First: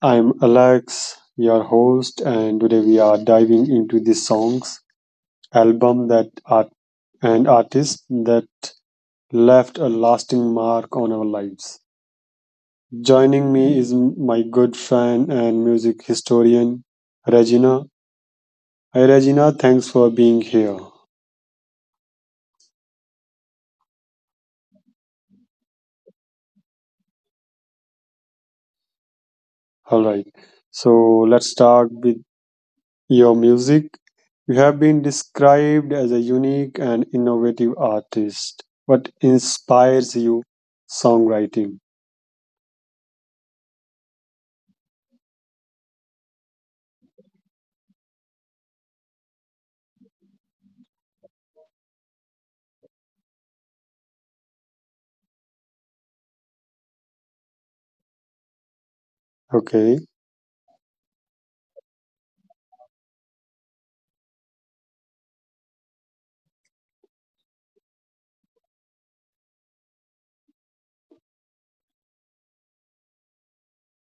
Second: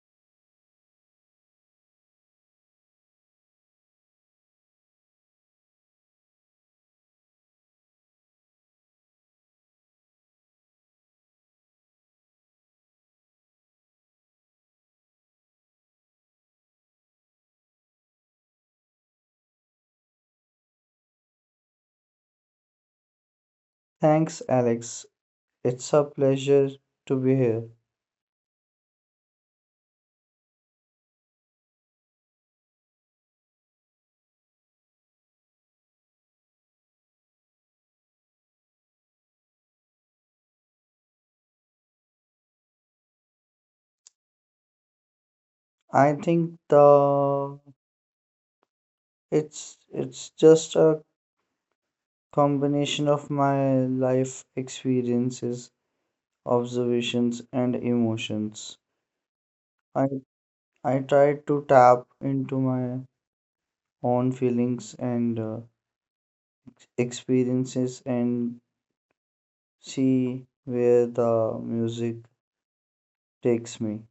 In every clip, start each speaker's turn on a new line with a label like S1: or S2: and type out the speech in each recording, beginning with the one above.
S1: I'm Alex, your host, and today we are diving into the songs, album that art and artists that left a lasting mark on our lives. Joining me is my good friend and music historian, Regina. Hi, Regina. Thanks for being here.
S2: Thanks, Alex. It's a pleasure to be here.
S1: All right. So let's start with your music. You have been described as a unique and innovative artist. What inspires you? Songwriting.
S2: I think the it's it's just a combination of my life experiences, observations, and emotions.
S1: Okay.
S2: I I try to tap into my own feelings and experiences and see where the music takes me.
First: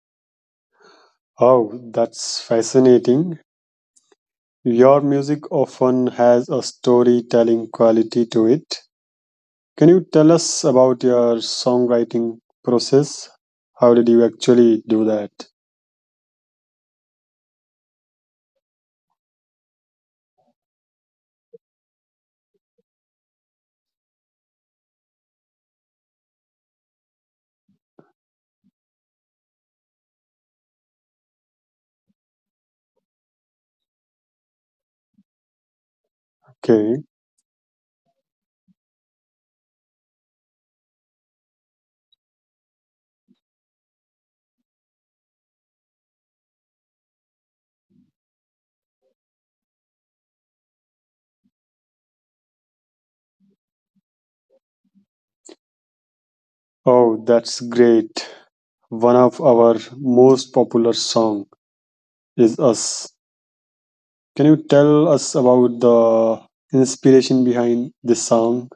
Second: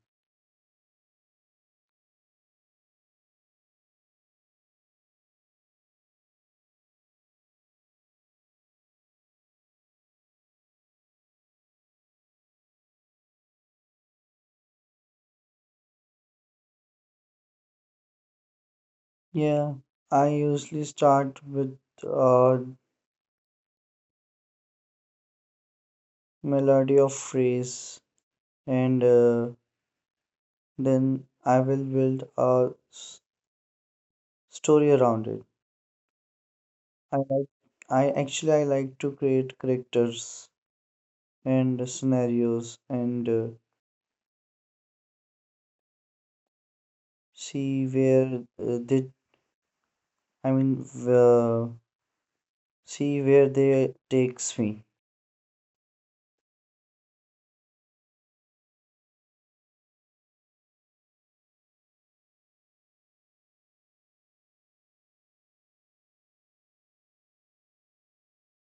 S1: Oh, that's fascinating. Your music often has a storytelling quality to it. Can you tell us about your songwriting process? How did you actually do that?
S2: Yeah, I usually start with a melody of phrase and then I will build a story around it.
S1: Okay.
S2: I like, I actually I like to create characters and scenarios and see where uh, they, I mean, uh, see where they takes me.
S1: Oh, that's great. One of our most popular song is Us. Can you tell us about the inspiration behind this song?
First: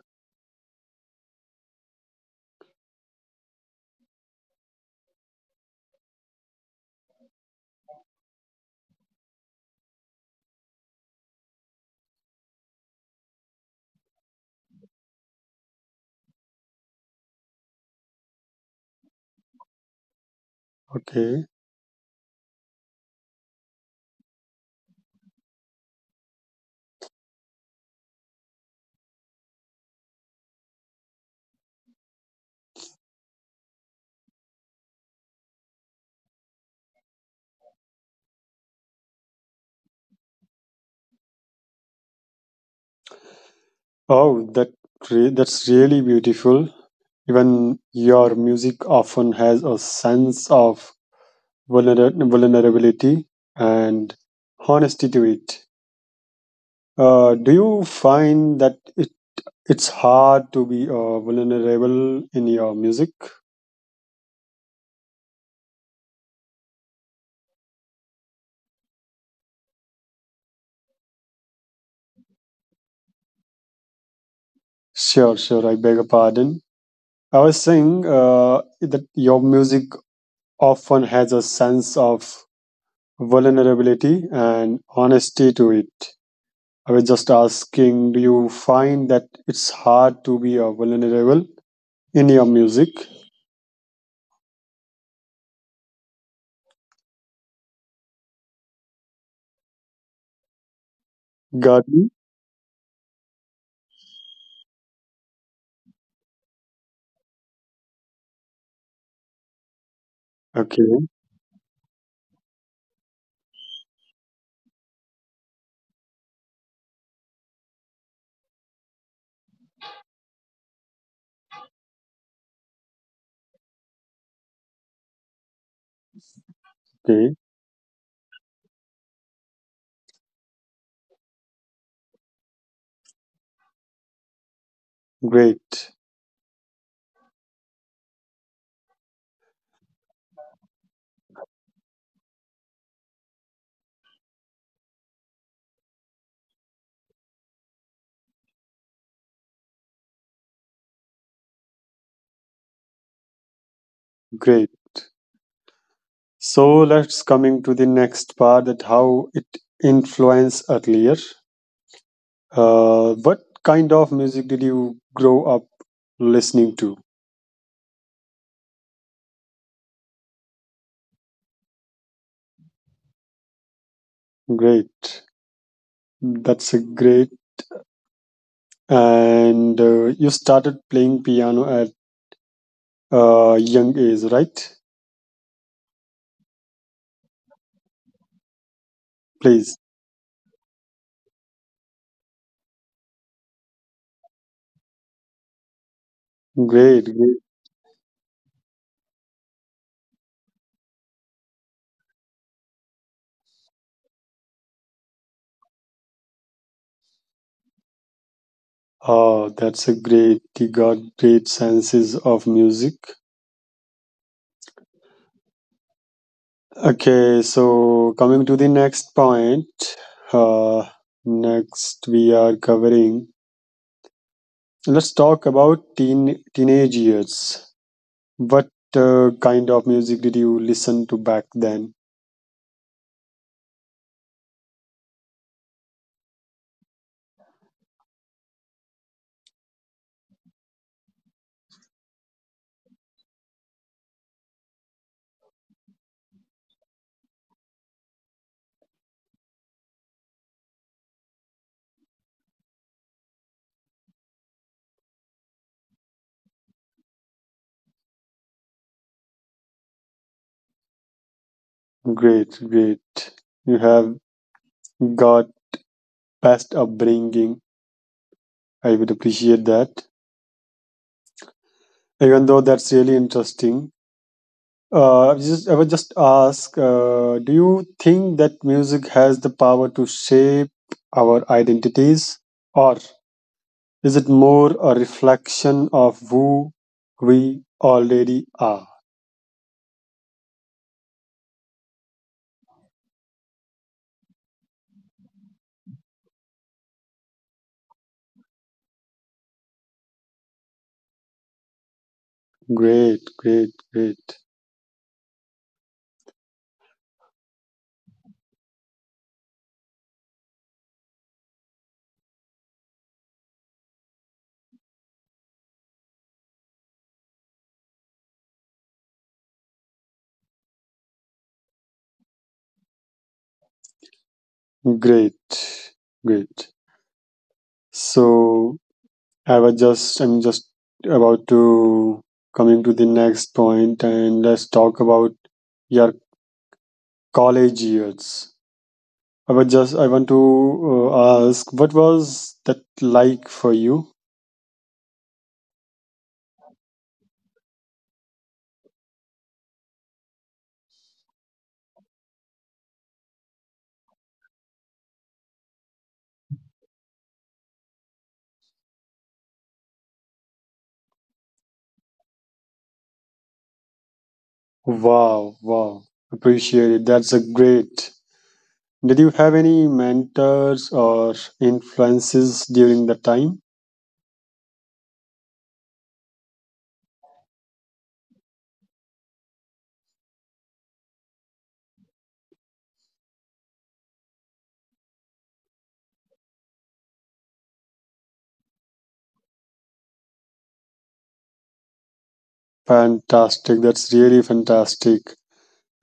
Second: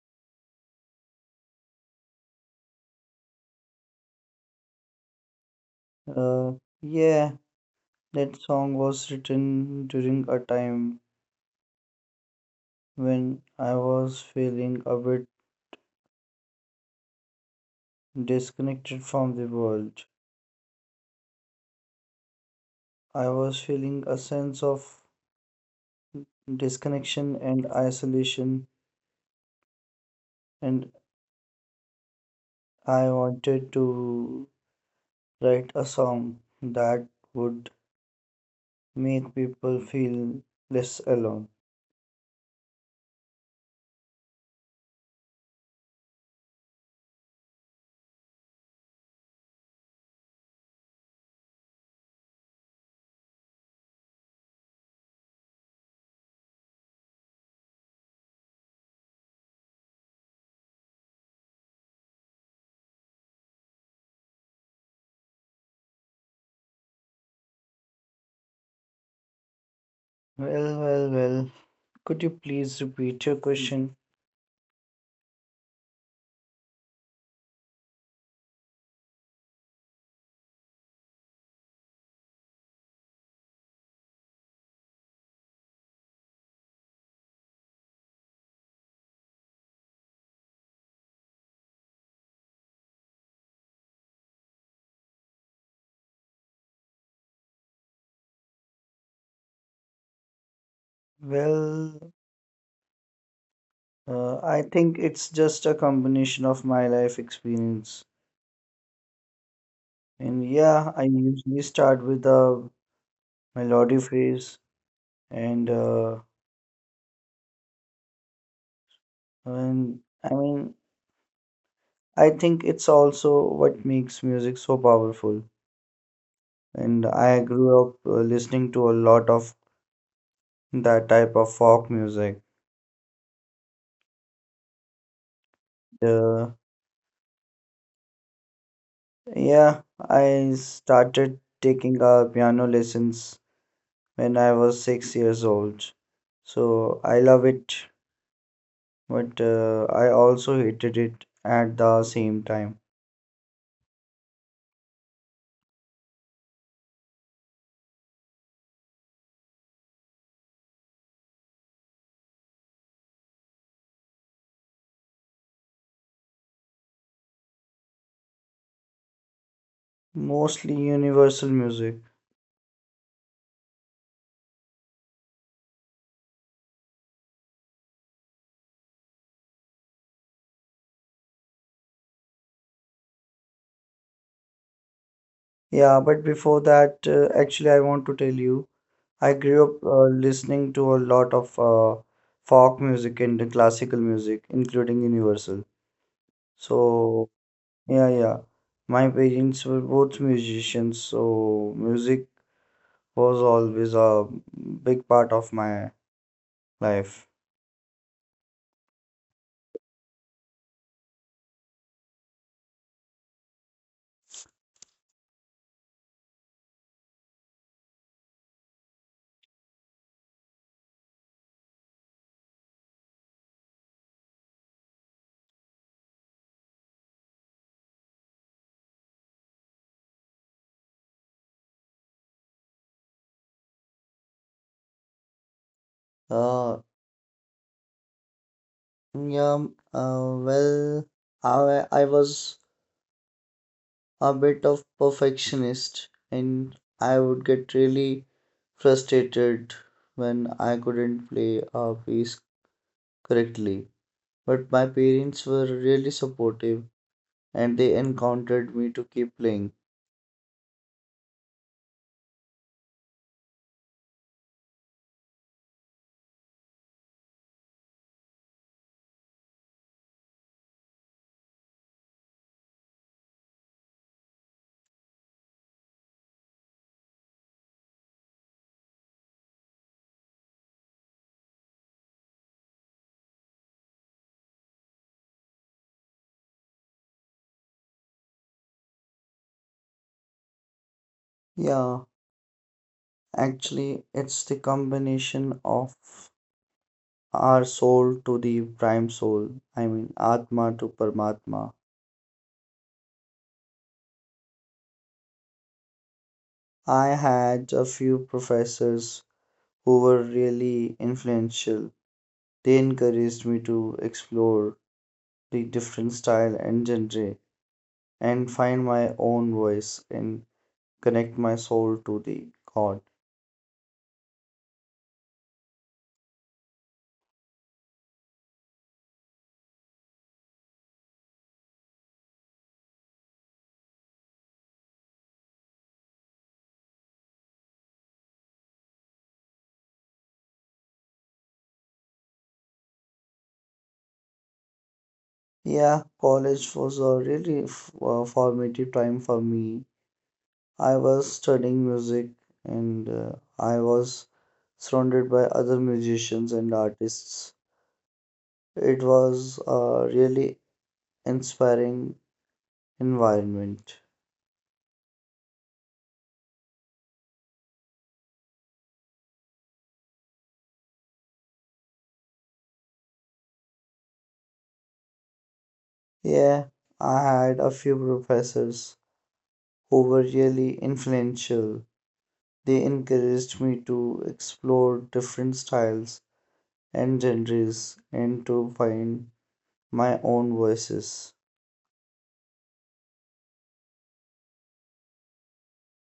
S2: Uh, yeah, that song was written during a time when I was feeling a bit disconnected from the world.
S1: Okay.
S2: I was feeling a sense of disconnection and isolation, and I wanted to write a song that would make people feel less alone.
S1: Oh, that's really beautiful. Even your music often has a sense of vulnerability and honesty to it. Do you find that it's hard to be vulnerable in your music?
S2: Well, could you please repeat your question?
S1: Sure, sure. I beg your pardon. I was saying that your music often has a sense of vulnerability and honesty to it. I was just asking, do you find that it's hard to be vulnerable in your music, Garden?
S2: well I think it's just a combination of my life experience, and yeah,
S1: Okay,
S2: I usually start with a melody phrase and and I mean, I think it's also what makes music so powerful. And
S1: okay,
S2: I grew up listening to a lot of that type of folk music.
S1: great,
S2: Uh, yeah, I started taking piano lessons when I was 6 years old. So I love it, but I also hated it at the same time.
S1: great. So let's coming to the next part that how it influenced earlier. What kind of music did you grow up listening to?
S2: Mostly universal music.
S1: Great, that's a great. And you started playing piano young age, right?
S2: Yeah, but before that, actually, I want to tell you, I grew
S1: Please.
S2: up listening to a lot of folk music and classical music, including universal.
S1: Great,
S2: So,
S1: great.
S2: yeah, yeah. My parents were both musicians, so music was always a big part of my life.
S1: Oh, that's a great. He got great senses of music. Okay, so coming to the next point. Uh, Next, we are covering. Let's talk about teenage years. What kind of music did you listen to back then?
S2: Uh, yeah, um, uh, well, I was a bit of perfectionist and I would get really frustrated when I couldn't play a piece correctly. But my parents were really supportive and they encouraged me to keep playing.
S1: Great, great. You have got best upbringing. I would appreciate that. Even though that's really interesting. I just, I would just ask, do you think that music has the power to shape our identities, or is it more a reflection of who we already are?
S2: Yeah, actually, it's the combination of our soul to the prime soul. I mean, Atma to Paramatma.
S1: Great, great, great,
S2: I had a few professors who were really influential. They encouraged me to explore the different style and genre and find my own voice and connect my soul to the God.
S1: great, great. So I was just, I'm just about to coming to the next point, and let's talk about your college years. I would just I want to ask what was that like for you?
S2: Yeah, college was a really formative time for me. I was studying music and I was surrounded by other musicians and artists. It was a really inspiring environment.
S1: Wow, wow. Appreciate it. That's a great. Did you have any mentors or influences during the time?
S2: Yeah, I had a few professors who were really influential. They encouraged me to explore different styles and genres and to find my own voices.
S1: Fantastic. That's really fantastic.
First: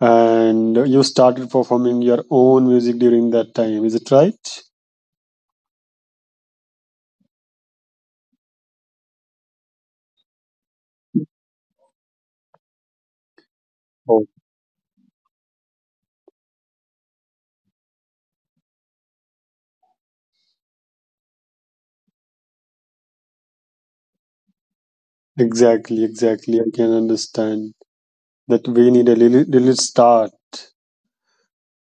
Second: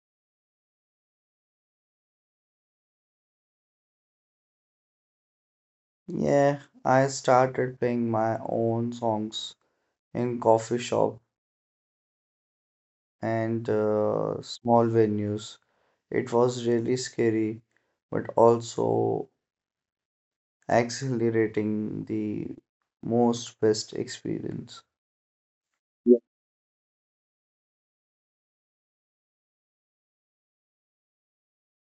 S1: And you started performing your own music during that time. Is it right?
S2: Yeah, I started playing my own songs in coffee shops and
S1: Oh.
S2: small venues. It was really scary, but also accelerating, the most best experience.
S1: Exactly,
S2: Yeah.
S1: exactly. I can understand that we need a little, little start.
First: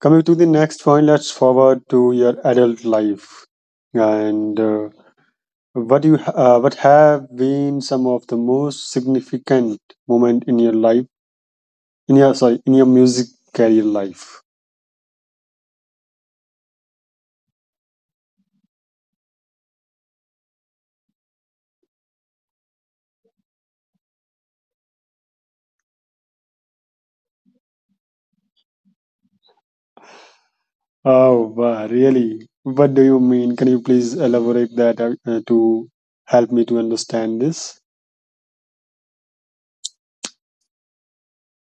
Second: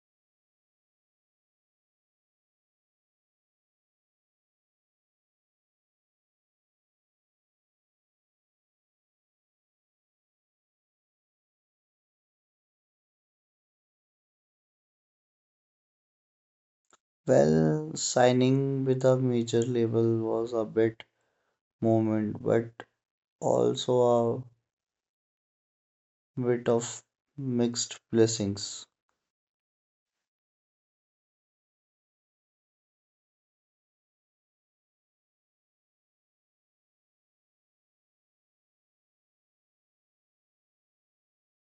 S1: Coming to the next point, let's forward to your adult life. And What you what have been some of the most significant moment in your life? In your sorry, in your music career life?
S2: Well, signing with a major label was a bit moment, but also a bit of mixed blessings.
S1: Oh, wow, really? What do you mean? Can you please elaborate that to help me to understand this?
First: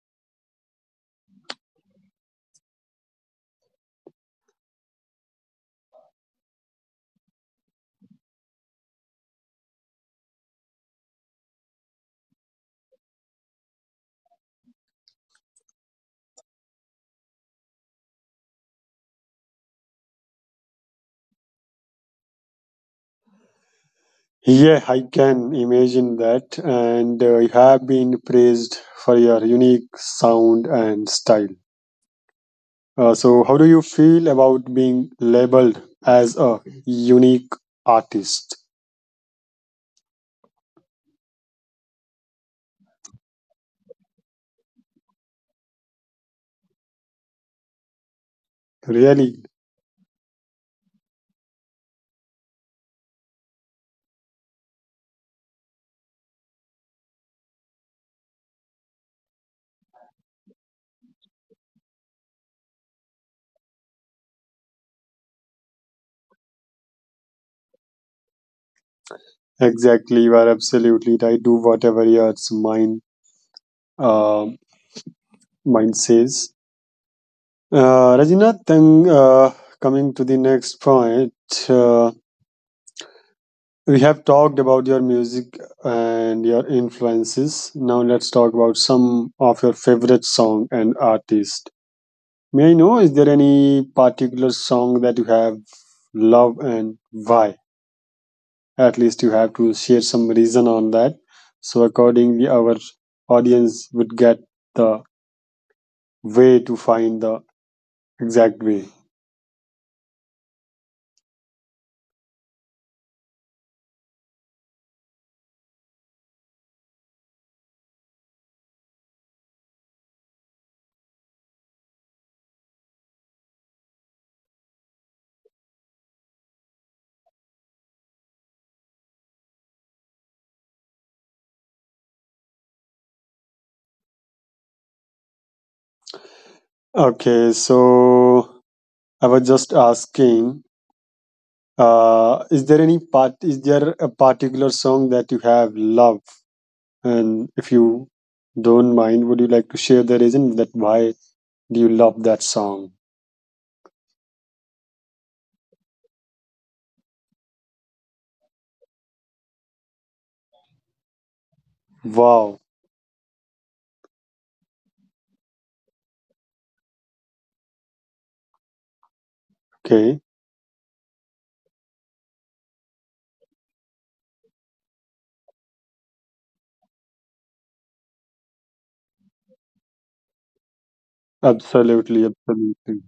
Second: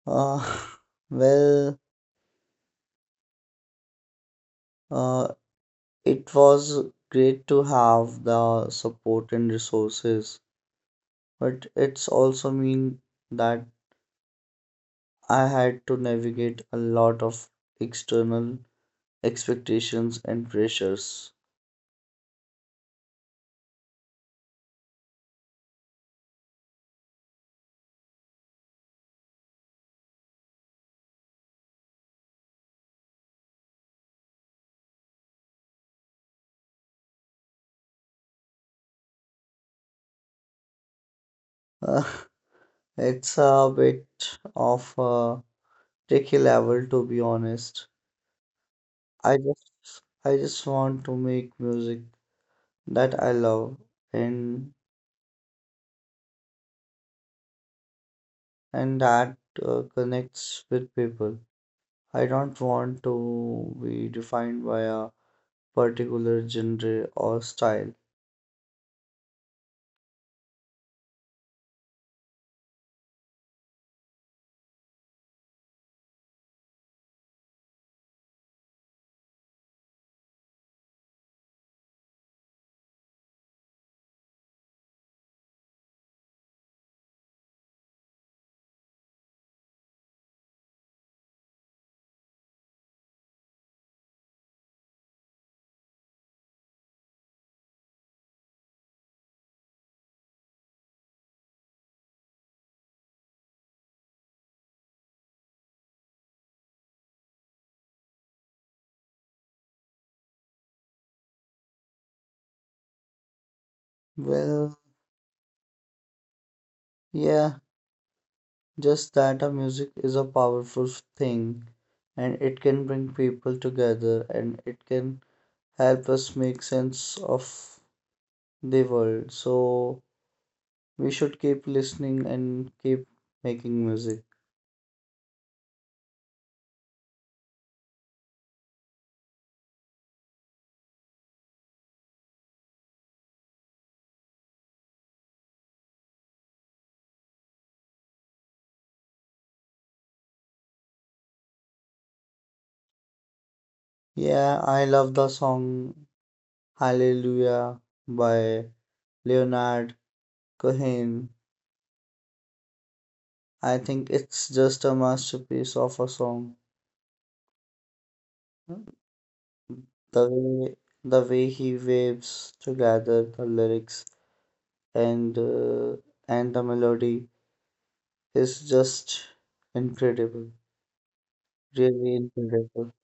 S2: Uh, well, uh, it was great to have the support and resources, but it's also mean that I had to navigate a lot of external expectations and pressures.
S1: Yeah, I can imagine that, and you have been praised for your unique sound and style. So, how do you feel about being labeled as a unique artist?
S2: Uh, it's a bit of a tricky level, to be honest. I
S1: Really?
S2: just I just want to make music that I love, and and that connects with people. I don't want to be defined by a particular genre or style.
S1: Exactly, you are absolutely right. Do whatever your mind uh, mind says. Rajina. Then coming to the next point, uh, we have talked about your music and your influences. Now let's talk about some of your favorite song and artist. May I know is there any particular song that you have love and why? At least you have to share some reason on that, so accordingly our audience would get the way to find the exact way.
S2: Well, yeah, just that a music is a powerful thing, and it can bring people together and it can help us make sense of the world. So we should keep listening and keep making music.
S1: Okay, so I was just asking, is there any part is there a particular song that you have love, and if you don't mind, would you like to share the reason that why do you love that song?
S2: Yeah, I love the song Hallelujah by Leonard Cohen.
S1: Wow.
S2: I think it's just a masterpiece of a song. The
S1: Okay.
S2: way the way he waves together the lyrics and the melody is just incredible, really
S1: Absolutely,
S2: incredible.
S1: absolutely.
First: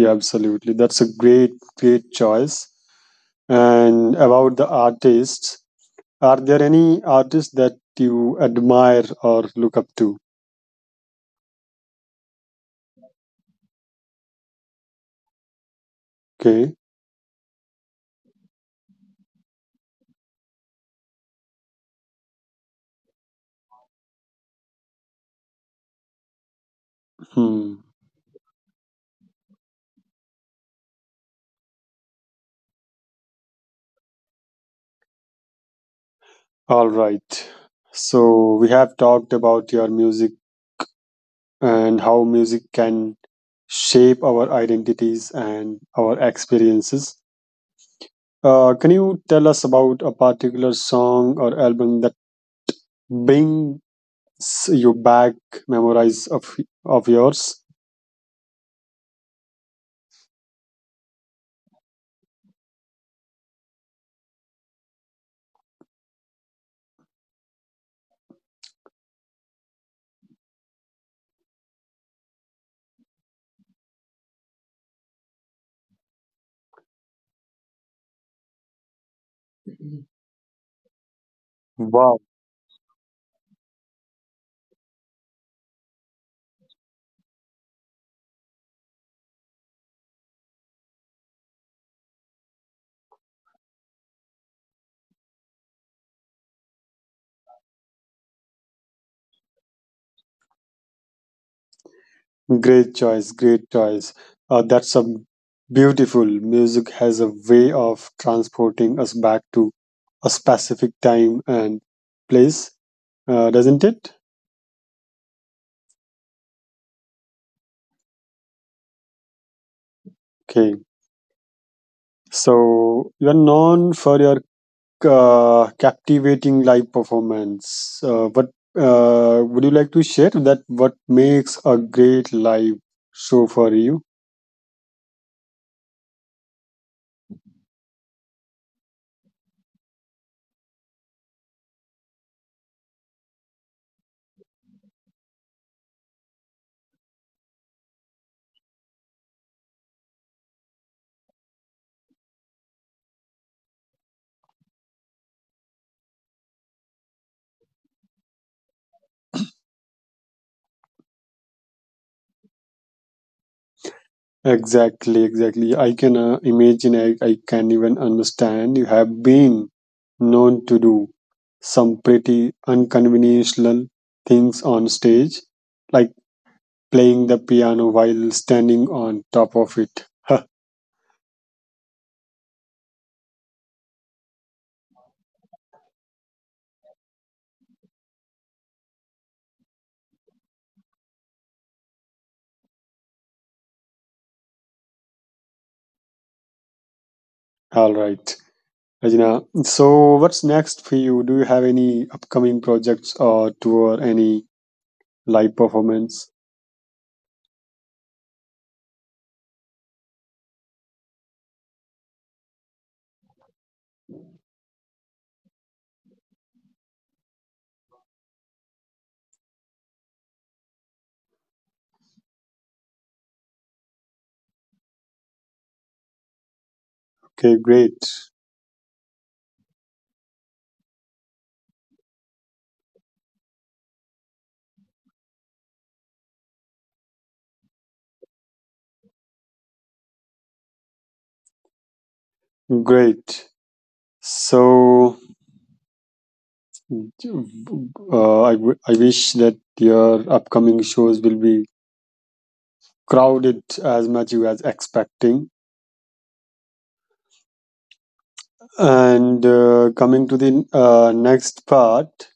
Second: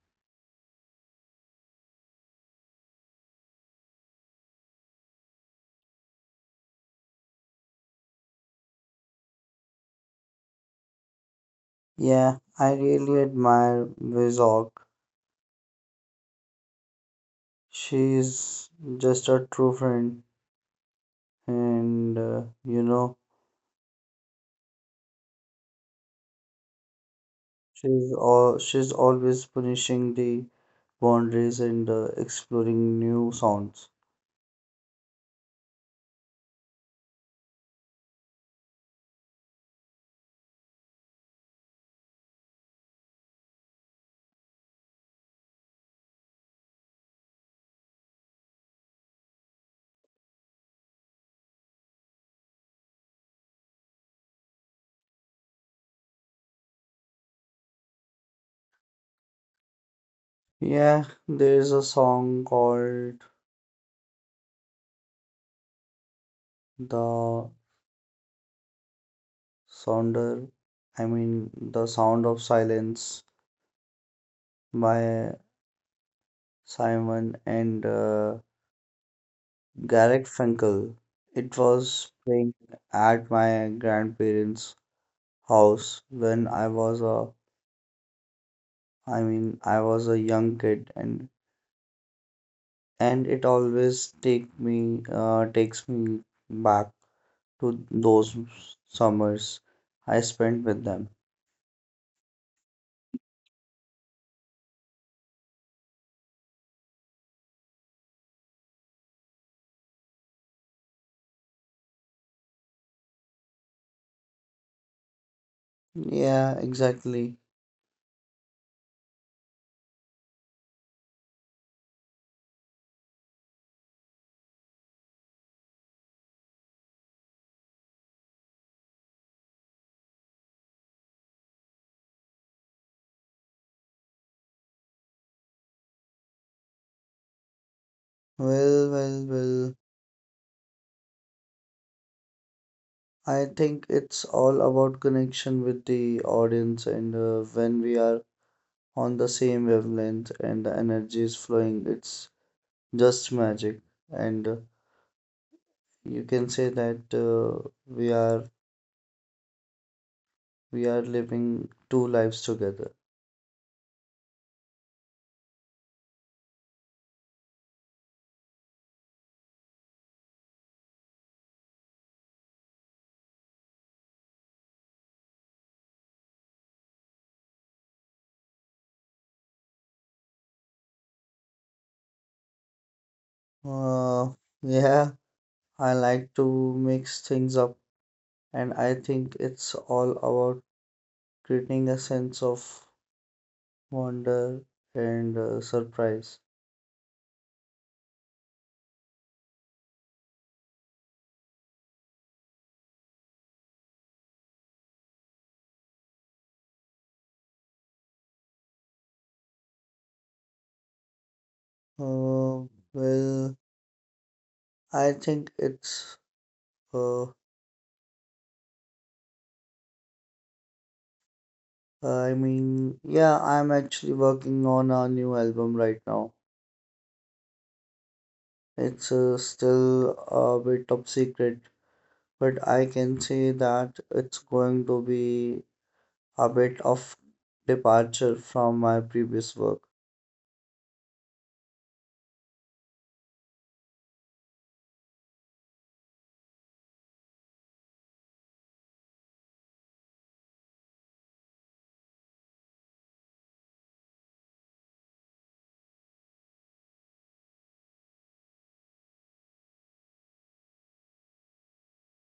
S1: Yeah, absolutely. That's a great, great choice. And about the artists, are there any artists that you admire or look up to?
S2: Yeah, I really admire Vizog.
S1: Okay.
S2: She's just a true friend, and you know,
S1: Hmm.
S2: she's always punishing the boundaries and exploring new sounds.
S1: All right. So we have talked about your music and how music can shape our identities and our experiences. Can you tell us about a particular song or album that brings you back memories of yours?
S2: Yeah, there's a song called The Sounder, The Sound of Silence by Simon and Garrett Frankel. It was
S1: Wow,
S2: playing at my grandparents' house when I was a young kid, and it always takes me back to those summers I spent with them.
S1: great choice, great choice. That's a beautiful. Music has a way of transporting us back to a specific time and place, doesn't it?
S2: Yeah, exactly.
S1: Okay, so you're known for your captivating live performance. What Would you like to share that? What makes a great live show for you?
S2: Well, well, well. I think it's all about connection with the audience, and when we are on the same wavelength and the energy is flowing, it's just magic. And you can say that we are living two lives together.
S1: Exactly, exactly. I can imagine, I can even understand. You have been known to do some pretty unconventional things on stage, like playing the piano while standing on top of it.
S2: Uh, yeah, I like to mix things up, and I think it's all about creating a sense of wonder and surprise.
S1: All right, Rajna. So, what's next for you? Do you have any upcoming projects or tour, any live performance?
S2: Uh, well, I think it's uh, I mean, Yeah, I'm actually working on a new album right now.
S1: Okay, great,
S2: It's still a bit top secret, but I can say that it's going to be a bit of departure from my previous work.
S1: great. So, I wish that your upcoming shows will be crowded as much you as expecting. And coming to the next part,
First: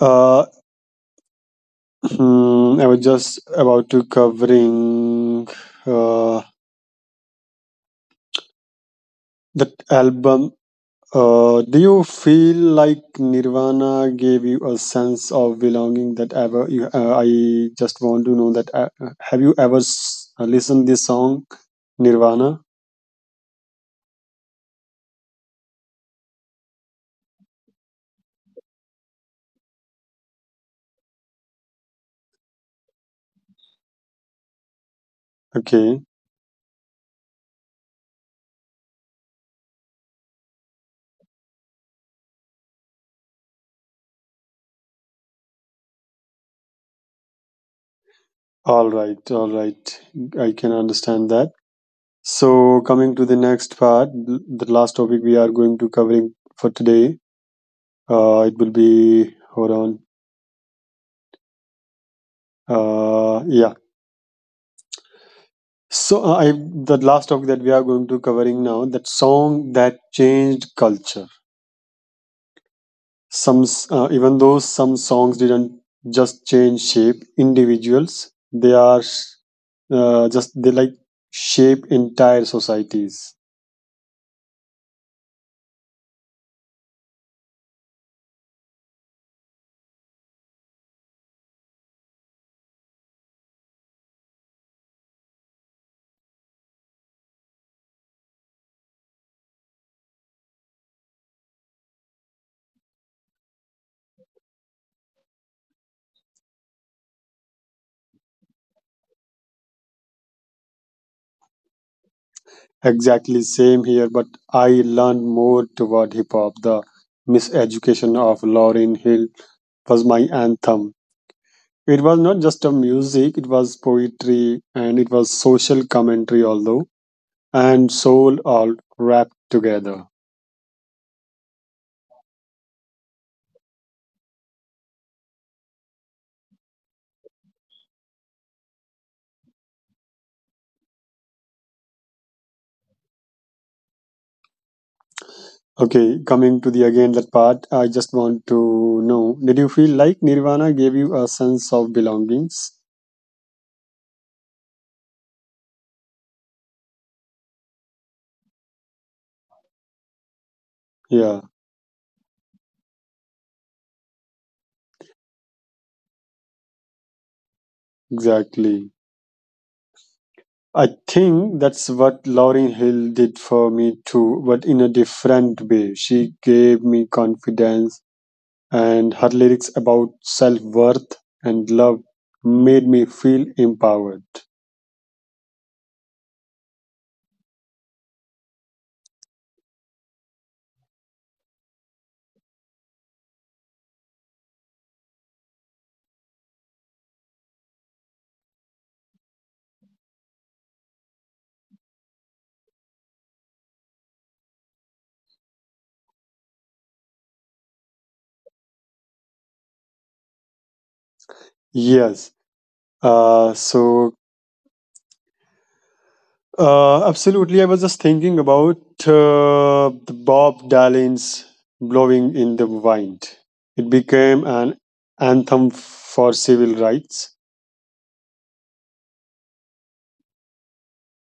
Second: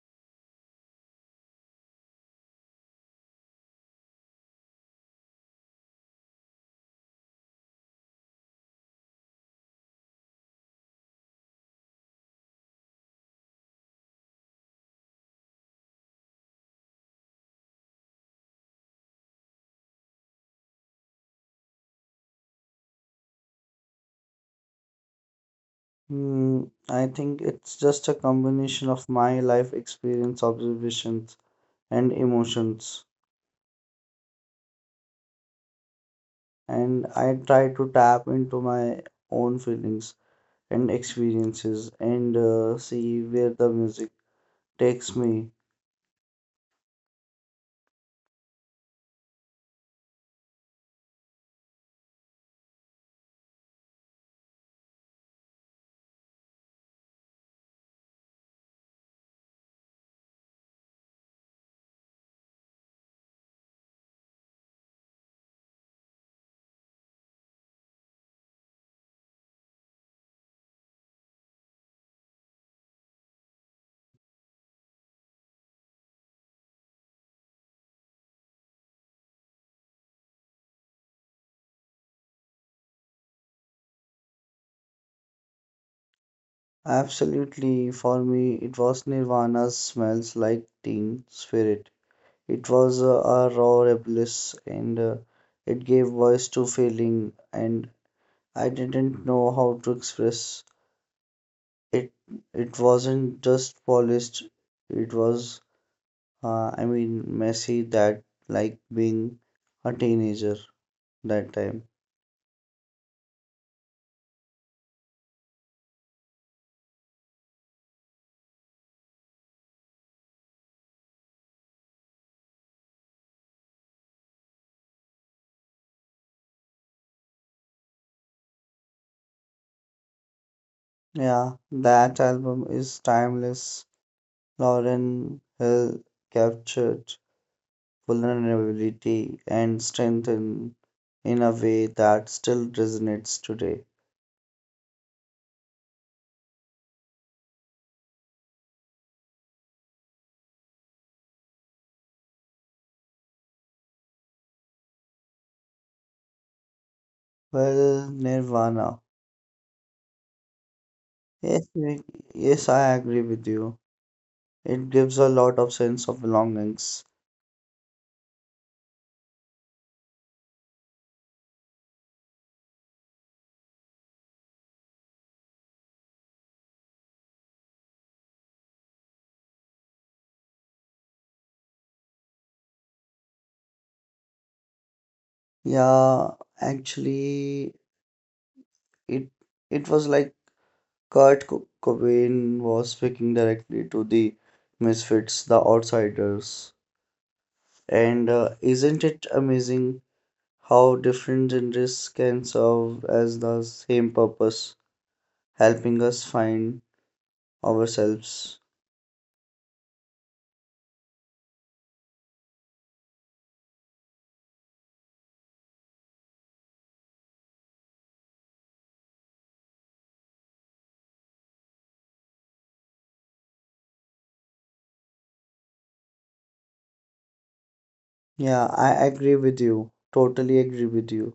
S1: uh, I was just about to covering uh, that album. Do you feel like Nirvana gave you a sense of belonging that ever you, I just want to know that have you ever listened this song Nirvana?
S2: Hmm, I think it's just a combination of my life experience, observations, and emotions.
S1: Okay,
S2: And I try to tap into my own feelings and experiences and see where the music takes me.
S1: all right, all right. I can understand that. So, coming to the next part, the last topic we are going to covering for today, it will be hold on. Yeah. So, I the last topic that we are going to covering now, that song that changed culture. Even though some songs didn't just change shape, individuals, they are just they like shape entire societies.
S2: Absolutely, for me, it was Nirvana's Smells Like Teen Spirit. It was a raw rebellious, and it gave voice to feeling and I didn't know how to express it. It wasn't just polished, it was, messy, that like being a teenager that time.
S1: Exactly same here, but I learned more toward hip hop. The miseducation of Lauryn Hill was my anthem. It was not just a music, it was poetry and it was social commentary, although, and soul all wrapped together.
S2: Yeah, that album is timeless. Lauren Hill captured vulnerability and strengthen in a way that still resonates today.
S1: Okay, coming to the again that part, I just want to know, did you feel like Nirvana gave you a sense of belongings?
S2: Well, Nirvana.
S1: Yeah,
S2: Yes, I- yes, I agree with you. It gives a lot of sense of belongings.
S1: exactly. I think that's what Lauryn Hill did for me too, but in a different way. She gave me confidence, and her lyrics about self worth and love made me feel empowered.
S2: Yeah, actually, it it was like Cobain was speaking directly to the misfits, the outsiders. And isn't it amazing how different genres can serve as the same purpose, helping us find ourselves?
S1: Yes. Uh, so, Absolutely. I was just thinking about the Bob Dylan's Blowing in the Wind. It became an anthem for civil rights.
S2: Yeah, I agree with you. Totally agree with you.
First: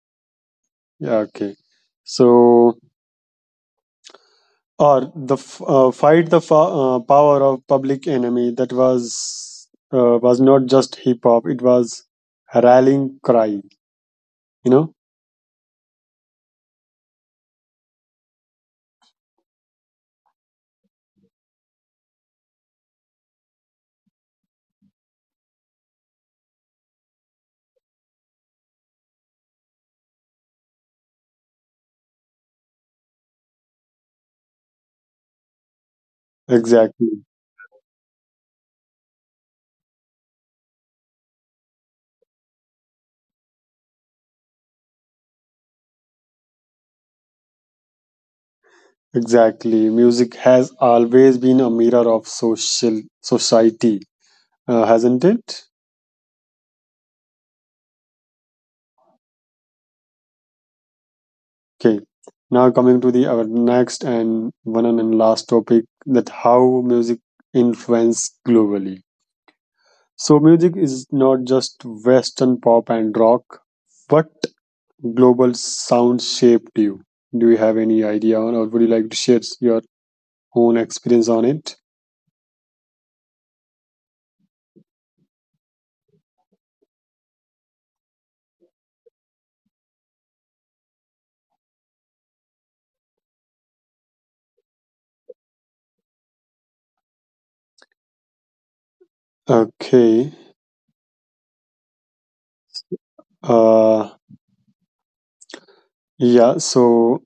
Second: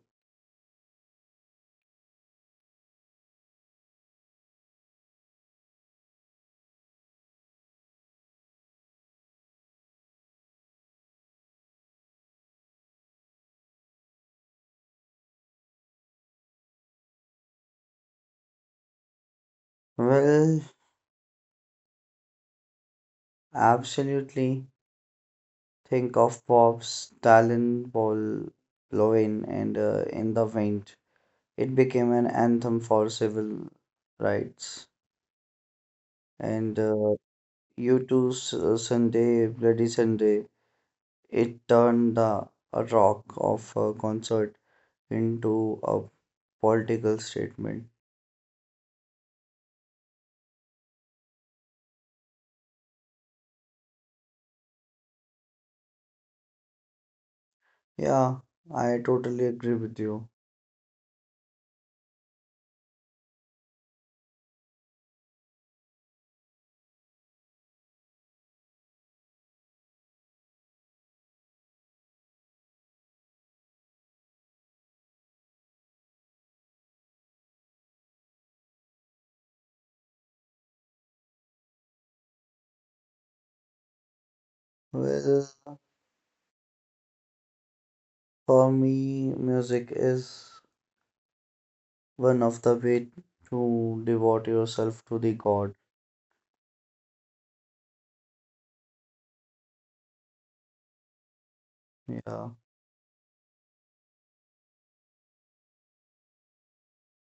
S1: Yeah, okay. So, or the fight the power of public enemy. That was not just hip hop, it was a rallying cry, you know.
S2: Well, absolutely. Think of Bob's talent ball blowing and in the wind. It became an anthem for civil rights. And
S1: Exactly,
S2: U2's Sunday, Bloody Sunday, it turned the a rock of a concert into a political statement.
S1: exactly. Music has always been a mirror of social society, hasn't it?
S2: Yeah, I totally agree with you.
S1: Okay, now coming to the our next and one and last topic, that how music influence globally. So music is not just western pop and rock, but global sound shaped you? Do you have any idea on, or would you like to share your own experience on it?
S2: Well, for me, music is one of the way to devote yourself to the God.
S1: Okay.
S2: Yeah.
S1: Uh, yeah, so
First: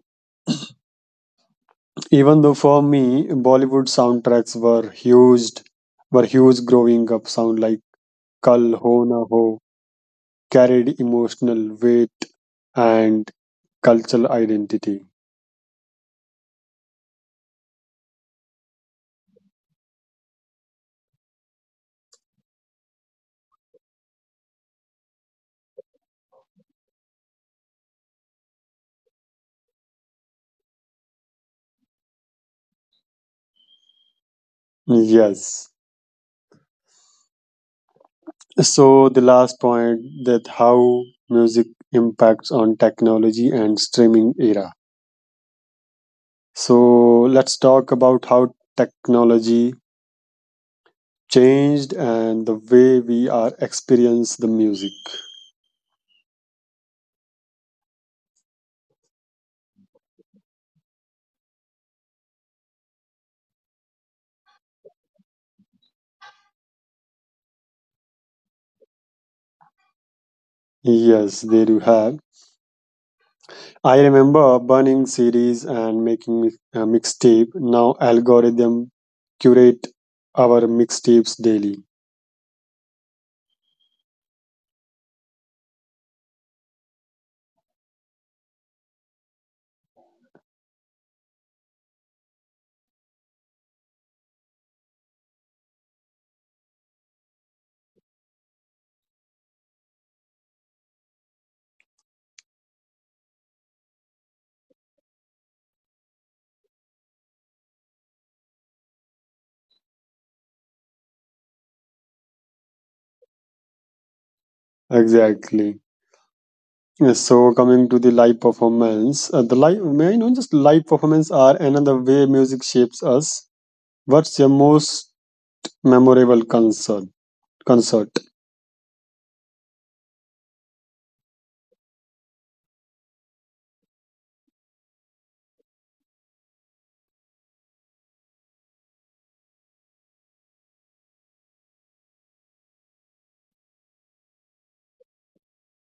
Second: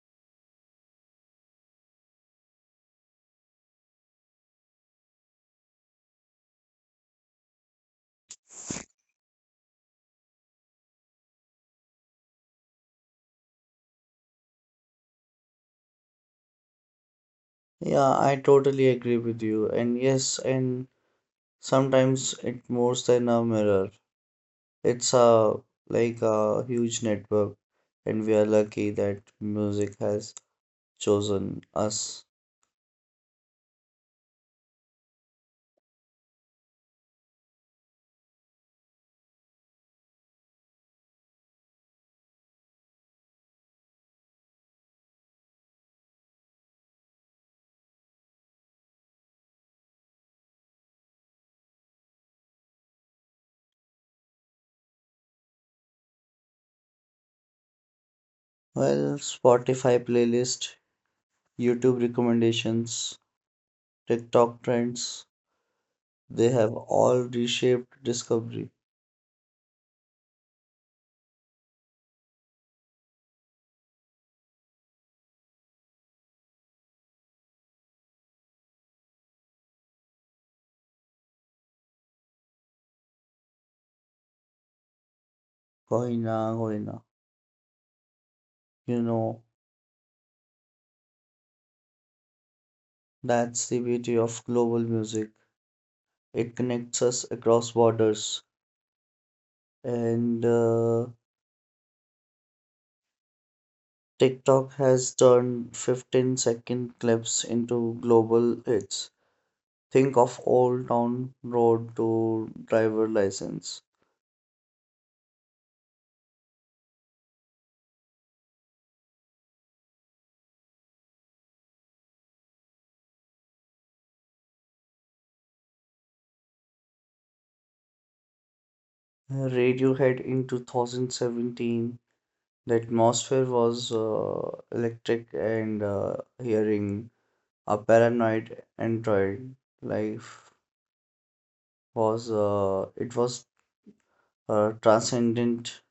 S1: even though for me, Bollywood soundtracks were huge growing up. Sound like Kal Ho Na Ho carried emotional weight and cultural identity.
S2: Yeah, I totally agree with you. And yes, and sometimes it more than a mirror. It's a like a huge network, and we are lucky that music has chosen us.
S1: Yes. So the last point that how music impacts on technology and streaming era. So let's talk about how technology changed and the way we are experience the music.
S2: Well, Spotify playlist, YouTube recommendations, TikTok trends, they have all reshaped discovery.
S1: Yes, there you have. I remember burning CDs and making a mixtape. Now algorithm curate our mixtapes daily.
S2: Koi na, koi na. You know, that's the beauty of global music. It connects us across borders. And TikTok has turned 15-second clips into global hits. Think of Old Town Road to Driver License.
S1: Exactly. Yes, so coming to the live performance, may I know just live performance are another way music shapes us. What's your most memorable concert? Concert.
S2: Radiohead in 2017. The atmosphere was electric and hearing a Paranoid Android life was it was transcendent.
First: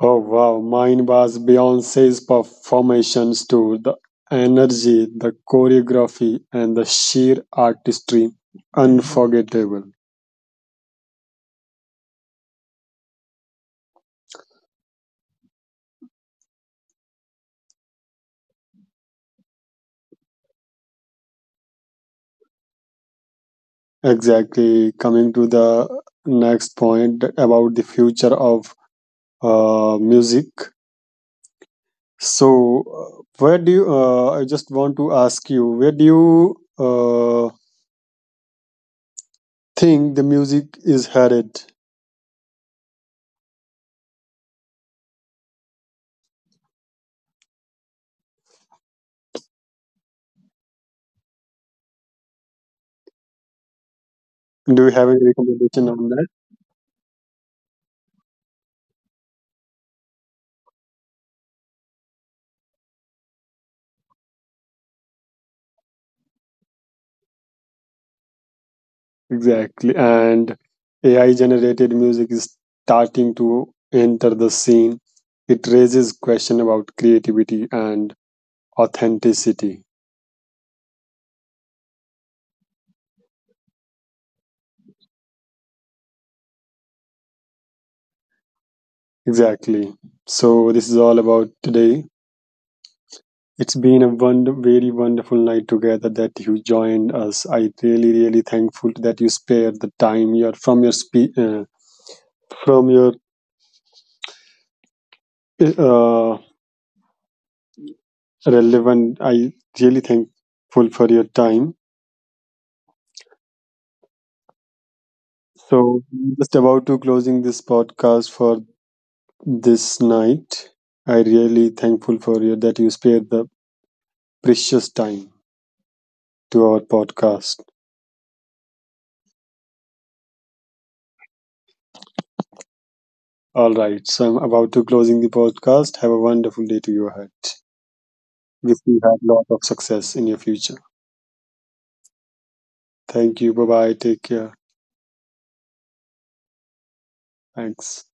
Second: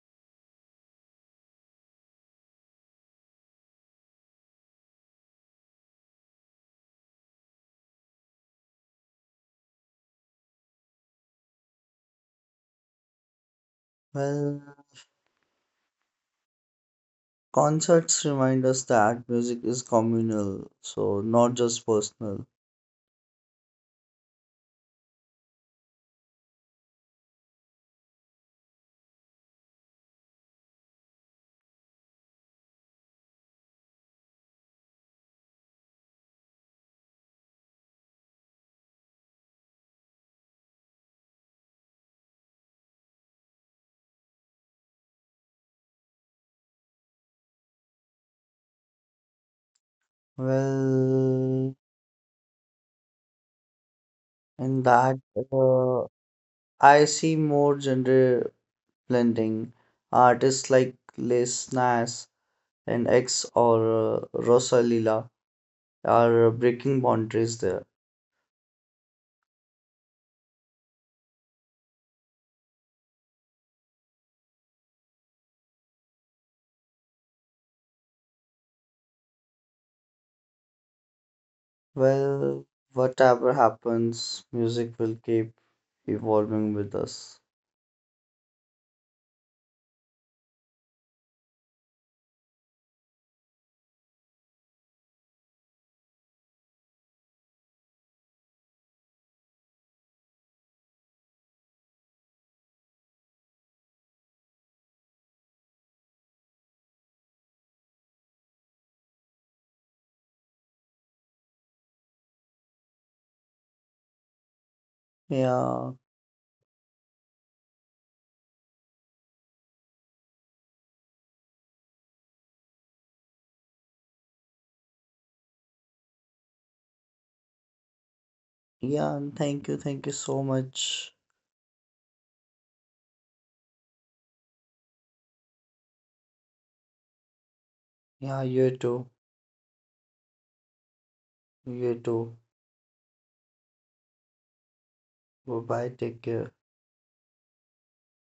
S1: Oh wow, mine was Beyonce's performations too. The energy, the choreography, and the sheer artistry, unforgettable.
S2: well Concerts remind us that music is communal, so not just personal.
S1: Exactly. Coming to the next point about the future of music. So, I just want to ask you, where do you think the music is headed?
S2: well
S1: Do
S2: in
S1: you have
S2: that
S1: any recommendation
S2: uh,
S1: on that?
S2: i see more gender blending artists like Les Nas and X, or Rosalila, are breaking boundaries there.
S1: Exactly. And AI generated music is starting to enter the scene. It raises question about creativity and authenticity.
S2: Well, whatever happens, music will keep evolving with us.
S1: Exactly. So, this is all about today. It's been a wonder, very wonderful night together that you joined us. I really, really thankful that you spared the time your from your from your uh, relevant. I really thankful for your time.
S2: Yeah,
S1: So just about to closing this podcast for this night. I really thankful for you that you spared the precious time to our podcast.
S2: yeah, and thank you so much.
S1: All right, so I'm about to closing the podcast. Have a wonderful day to your ahead.
S2: Yeah, you
S1: If
S2: too,
S1: you have a lot of success in your future.
S2: you too.
S1: Thank you. Bye bye. Take care.
S2: Bye bye, take care.
S1: Thanks.